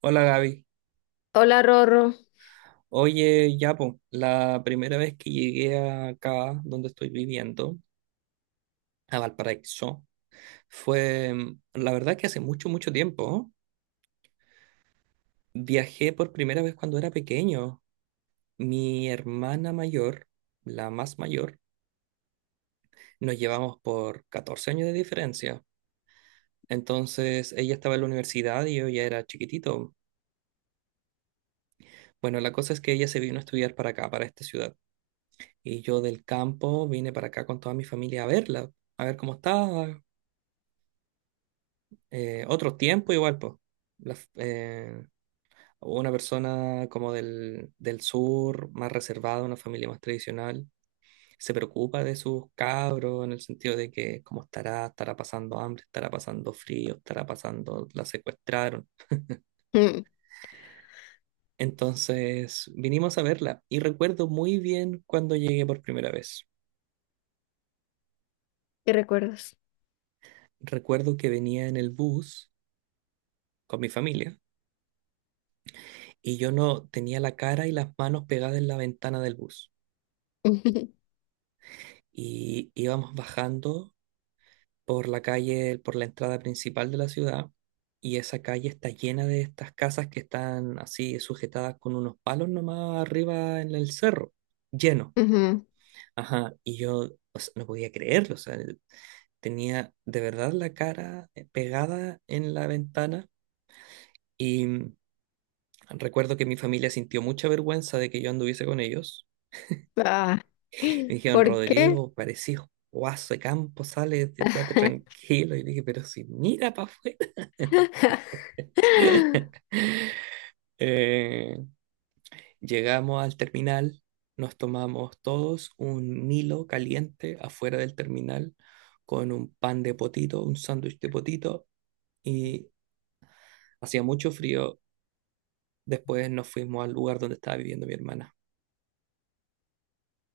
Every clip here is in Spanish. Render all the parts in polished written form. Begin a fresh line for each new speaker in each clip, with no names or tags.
Hola Gaby.
Hola, Rorro.
Oye, ya po, la primera vez que llegué acá donde estoy viviendo, a Valparaíso, fue, la verdad que hace mucho, mucho tiempo, ¿eh? Viajé por primera vez cuando era pequeño. Mi hermana mayor, la más mayor, nos llevamos por 14 años de diferencia. Entonces, ella estaba en la universidad y yo ya era chiquitito. Bueno, la cosa es que ella se vino a estudiar para acá, para esta ciudad. Y yo del campo vine para acá con toda mi familia a verla, a ver cómo estaba, otros tiempos igual, pues. Las- eh, una persona como del sur, más reservada, una familia más tradicional, se preocupa de sus cabros en el sentido de que cómo estará, estará pasando hambre, estará pasando frío, estará pasando, la secuestraron.
Mm,
Entonces vinimos a verla y recuerdo muy bien cuando llegué por primera vez.
¿Qué recuerdas?
Recuerdo que venía en el bus con mi familia y yo no tenía la cara y las manos pegadas en la ventana del bus.
Ujú.
Y íbamos bajando por la calle, por la entrada principal de la ciudad, y esa calle está llena de estas casas que están así sujetadas con unos palos nomás arriba en el cerro, lleno. Ajá, y yo, o sea, no podía creerlo, o sea, tenía de verdad la cara pegada en la ventana y recuerdo que mi familia sintió mucha vergüenza de que yo anduviese con ellos.
Ah,
Y me dijeron,
¿por qué?
Rodrigo, parecís guaso de campo, sale, quédate tranquilo. Y dije, pero si mira para afuera. Eh, Llegamos al terminal, nos tomamos todos un Milo caliente afuera del terminal con un pan de potito, un sándwich de potito, y hacía mucho frío. Después nos fuimos al lugar donde estaba viviendo mi hermana.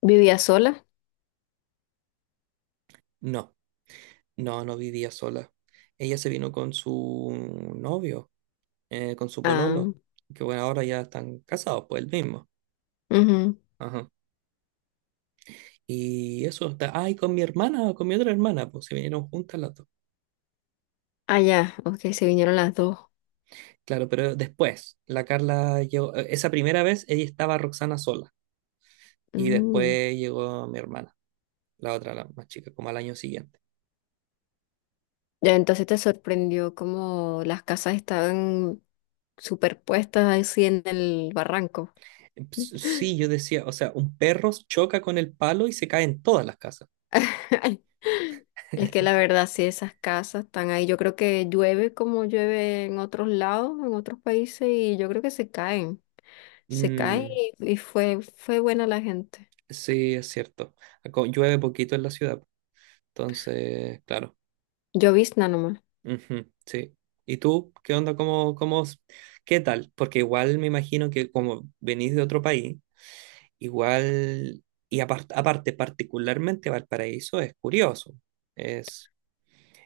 ¿Vivía sola?
No, no, no vivía sola. Ella se vino con su novio, con su
Ah,
pololo, que bueno, ahora ya están casados, pues el mismo.
ujú.
Ajá. Y eso está, ay, con mi hermana, con mi otra hermana, pues se vinieron juntas las dos.
Ah, ya, ok, se vinieron las dos.
Claro, pero después, la Carla llegó, esa primera vez ella estaba Roxana sola y
Mm.
después llegó mi hermana, la otra, la más chica, como al año siguiente.
Ya, entonces te sorprendió como las casas estaban superpuestas así en el barranco.
Sí, yo decía, o sea, un perro choca con el palo y se cae en todas las casas.
Es que la verdad, sí, esas casas están ahí. Yo creo que llueve como llueve en otros lados, en otros países, y yo creo que se caen. Se cae
Mm,
y fue, fue buena la gente.
sí, es cierto. Llueve poquito en la ciudad, entonces, claro.
Llovizna nomás.
Ujú, sí. ¿Y tú qué onda? ¿Qué tal? Porque igual me imagino que como venís de otro país, igual, y aparte, particularmente Valparaíso es curioso, es,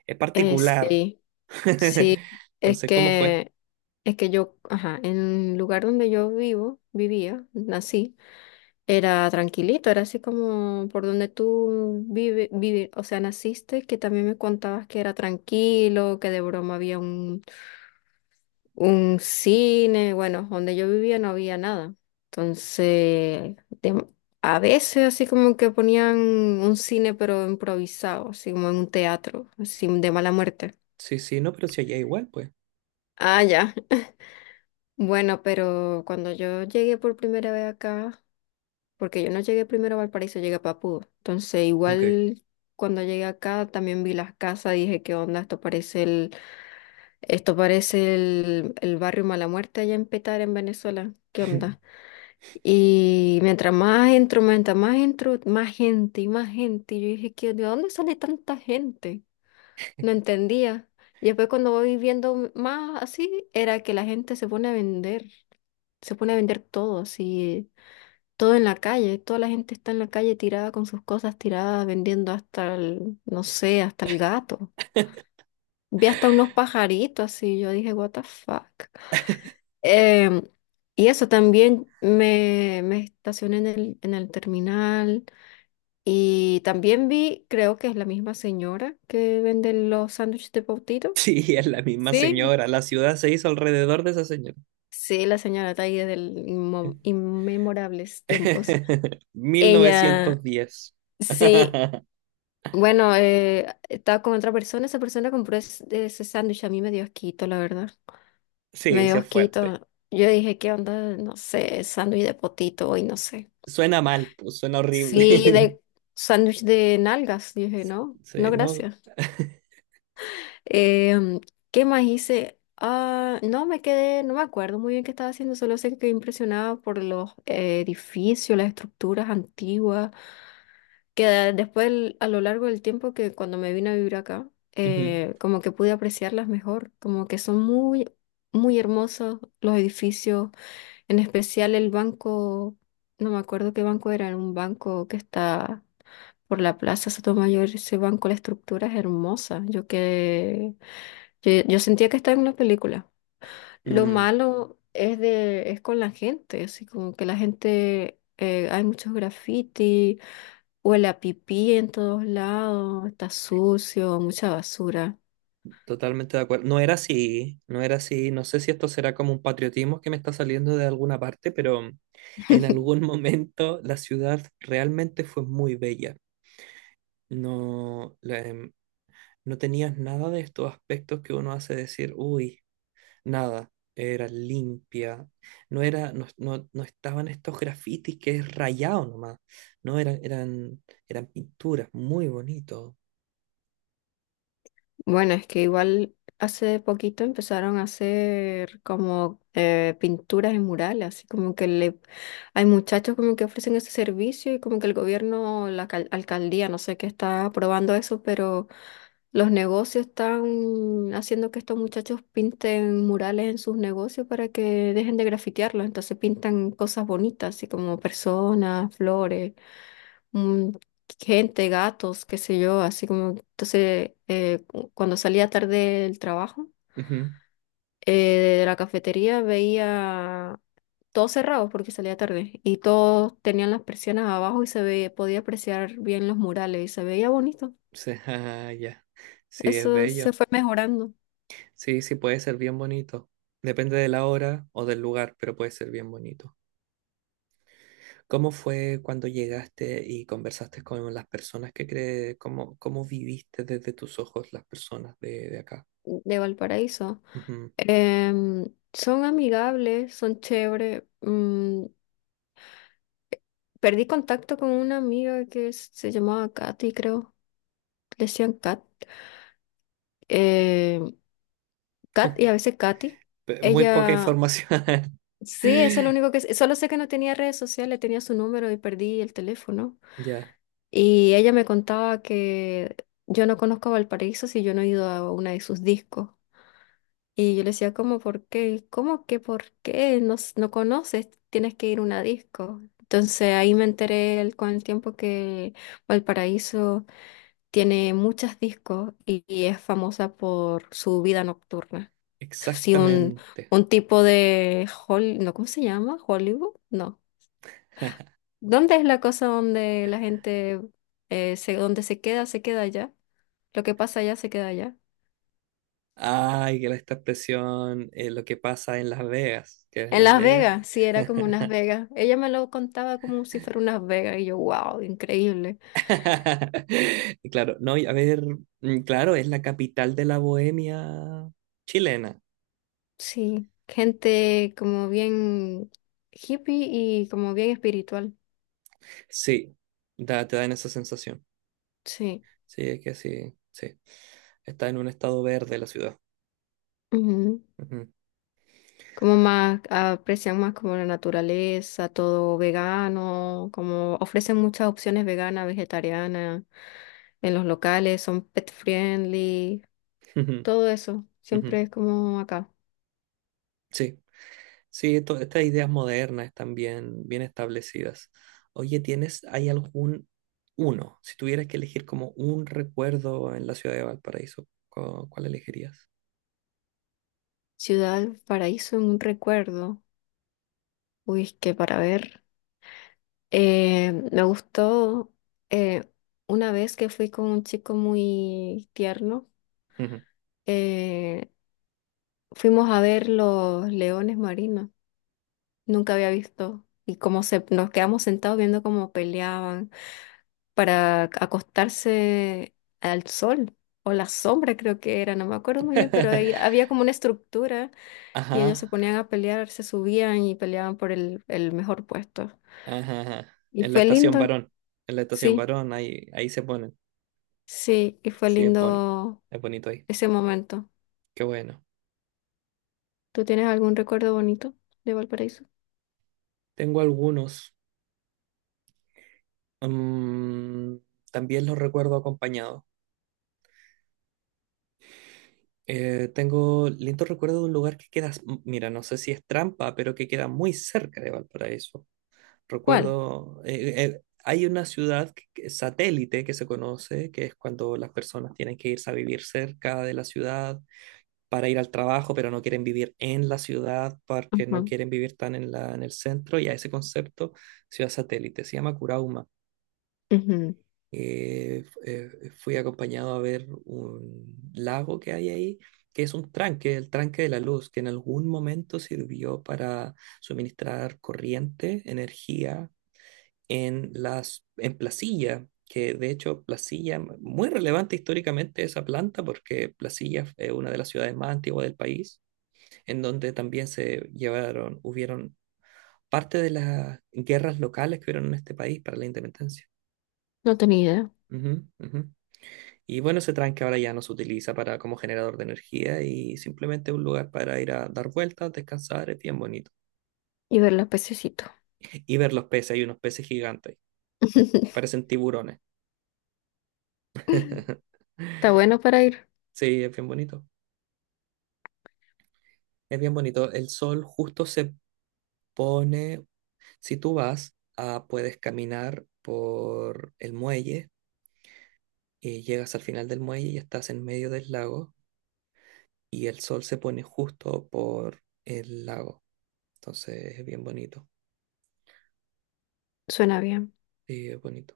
es
Eh,
particular.
sí, sí. Es
Entonces, ¿cómo fue?
que, es que yo, ajá, en el lugar donde yo vivo, vivía, nací, era tranquilito, era así como por donde tú vive, vive, o sea, naciste, que también me contabas que era tranquilo, que de broma había un cine. Bueno, donde yo vivía no había nada. Entonces, a veces así como que ponían un cine pero improvisado, así como en un teatro, así de mala muerte.
Sí, sí, no, pero si allá igual, pues.
Ah, ya. Bueno, pero cuando yo llegué por primera vez acá, porque yo no llegué primero a Valparaíso, llegué a Papudo. Entonces,
Ok.
igual cuando llegué acá también vi las casas, dije, ¿qué onda? Esto parece el barrio Mala Muerte allá en Petar, en Venezuela. ¿Qué onda? Y mientras más entro, más gente. Y yo dije, ¿de dónde sale tanta gente? No entendía. Y después cuando voy viendo más así, era que la gente se pone a vender, se pone a vender todo, así, todo en la calle. Toda la gente está en la calle tirada con sus cosas tiradas, vendiendo hasta el, no sé, hasta el gato. Vi hasta unos pajaritos así, yo dije, what the fuck. Em, y eso también me estacioné en el terminal. Y también vi, creo que es la misma señora que vende los sándwiches de pautito.
Sí, es la misma
Sí,
señora, la ciudad se hizo alrededor de esa señora.
sí, la señora Taide del inmemorables tiempos. Ella,
1910.
sí, bueno, estaba con otra persona, esa persona compró ese sándwich, a mí me dio asquito, la verdad. Me
Sí,
dio
sí es fuerte.
asquito. Yo dije, ¿qué onda? No sé, sándwich de potito hoy, no sé.
Suena mal, pues suena horrible.
Sí, de sándwich de nalgas, dije, no,
Sí,
no,
no.
gracias. Em, ¿Qué más hice? Ah, no me quedé, no me acuerdo muy bien qué estaba haciendo, solo sé que quedé impresionada por los edificios, las estructuras antiguas, que a lo largo del tiempo que cuando me vine a vivir acá,
Ujú.
como que pude apreciarlas mejor, como que son muy, muy hermosos los edificios, en especial el banco, no me acuerdo qué banco era, era un banco que está por la Plaza Sotomayor, ese banco, la estructura es hermosa, yo, yo sentía que estaba en una película. Lo
Mm,
malo es es con la gente, así como que la gente, hay muchos graffiti, huele a pipí en todos lados, está sucio, mucha basura.
totalmente de acuerdo. No era así, no era así. No sé si esto será como un patriotismo que me está saliendo de alguna parte, pero en algún momento la ciudad realmente fue muy bella. No, la- em, no tenías nada de estos aspectos que uno hace decir, uy. Nada, era limpia. No era, no, no, no estaban estos grafitis que es rayado nomás. No eran, eran pinturas, muy bonito.
Bueno, es que igual hace poquito empezaron a hacer como pinturas en murales, así como que hay muchachos como que ofrecen ese servicio y como que el gobierno, la alcaldía, no sé qué está aprobando eso, pero los negocios están haciendo que estos muchachos pinten murales en sus negocios para que dejen de grafitearlos. Entonces pintan cosas bonitas, así como personas, flores, mm, gente, gatos, qué sé yo, así como... Entonces, cuando salía tarde del trabajo,
Ujú.
de la cafetería veía todo cerrado porque salía tarde y todos tenían las persianas abajo y se veía, podía apreciar bien los murales y se veía bonito.
Sí, ah, ya. Sí, es
Eso se
bello.
fue mejorando.
Sí, sí, puede ser bien bonito. Depende de la hora o del lugar, pero puede ser bien bonito. ¿Cómo fue cuando llegaste y conversaste con las personas que crees? ¿Cómo, cómo viviste desde tus ojos las personas de acá?
De Valparaíso.
Ujú.
Em, Son amigables, son chévere. Perdí contacto con una amiga que se llamaba Katy, creo. Le decían Kat. eh, Kat y a veces Katy.
Muy poca
Ella,
información.
sí, eso es lo único que sé. Solo sé que no tenía redes sociales, tenía su número y perdí el teléfono.
Ya.
Y ella me contaba que yo no conozco a Valparaíso si yo no he ido a una de sus discos. Y yo le decía, ¿cómo por qué? ¿Cómo que por qué? No, no conoces, tienes que ir a una disco. Entonces ahí me enteré con el tiempo que Valparaíso tiene muchas discos y es famosa por su vida nocturna. Sí, un,
Exactamente.
un tipo de Hol- no, ¿cómo se llama? Hollywood, no. ¿Dónde es la cosa donde la gente donde se queda allá? Lo que pasa allá se queda allá.
Ay, esta expresión, lo que pasa en Las Vegas, que es
En
Las
Las
Vegas.
Vegas, sí, era como unas Vegas. Ella me lo contaba como si fuera unas Vegas y yo, wow, increíble.
Y claro, no, y a ver, mm, claro, es la capital de la bohemia chilena.
Sí, gente como bien hippie y como bien espiritual.
Sí, te dan esa sensación.
Sí,
Sí, es que sí, sí. Está en un estado verde la ciudad.
ujú.
Ujú,
Como más, aprecian más como la naturaleza, todo vegano, como ofrecen muchas opciones veganas, vegetarianas en los locales, son pet friendly,
ujú,
todo eso.
ujú.
Siempre es como acá.
Sí. Sí, estas ideas modernas están bien, bien establecidas. Oye, ¿tienes, hay algún uno? Si tuvieras que elegir como un recuerdo en la ciudad de Valparaíso, ¿cuál elegirías?
Ciudad, paraíso, en un recuerdo. Uy, es que para ver, me gustó eh, una vez que fui con un chico muy tierno,
Ujú.
eh, fuimos a ver los leones marinos, nunca había visto, y nos quedamos sentados viendo cómo peleaban para acostarse al sol o la sombra creo que era, no me acuerdo muy bien, pero ahí había como una estructura y ellos se
Ajá,
ponían a pelear, se subían y peleaban por el mejor puesto.
ajá, ajá.
Y
En la
fue
estación
lindo,
Barón. En la estación
sí.
Barón, ahí, ahí se ponen.
Sí, y fue
Sí,
lindo
es bonito ahí.
ese momento.
Qué bueno.
¿Tú tienes algún recuerdo bonito de Valparaíso?
Tengo algunos. Mm, también los recuerdo acompañados. Tengo lindo recuerdo de un lugar que queda, mira, no sé si es trampa, pero que queda muy cerca de Valparaíso.
¿Cuál?
Recuerdo, hay una ciudad satélite que se conoce, que es cuando las personas tienen que irse a vivir cerca de la ciudad para ir al trabajo, pero no quieren vivir en la ciudad porque no
Ajá,
quieren vivir tan en la, en el centro, y a ese concepto, ciudad satélite, se llama Curauma.
ujú,
Fui acompañado a ver un lago que hay ahí, que es un tranque, el tranque de la luz, que en algún momento sirvió para suministrar corriente, energía en las, en Placilla, que de hecho Placilla, muy relevante históricamente esa planta, porque Placilla es una de las ciudades más antiguas del país, en donde también se llevaron, hubieron parte de las guerras locales que hubieron en este país para la independencia.
no tenía idea.
Ujú, ujú. Y bueno, ese tranque ahora ya no se utiliza para como generador de energía y simplemente un lugar para ir a dar vueltas, descansar, es bien bonito.
Y ver los pececitos.
Y ver los peces, hay unos peces gigantes, parecen tiburones.
Está bueno para ir.
Sí, es bien bonito. Es bien bonito. El sol justo se pone, si tú vas, ah, puedes caminar por el muelle y llegas al final del muelle y estás en medio del lago y el sol se pone justo por el lago. Entonces es bien bonito.
Suena bien.
Sí, es bonito.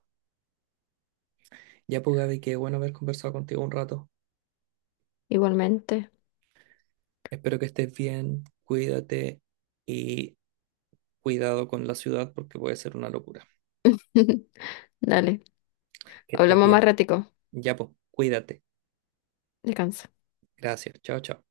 Ya pues Gaby, qué bueno haber conversado contigo un rato.
Igualmente.
Espero que estés bien, cuídate y cuidado con la ciudad porque puede ser una locura.
Dale.
Que estés
Hablamos más
bien.
ratico.
Ya pues, cuídate.
Descansa.
Gracias. Chao, chao.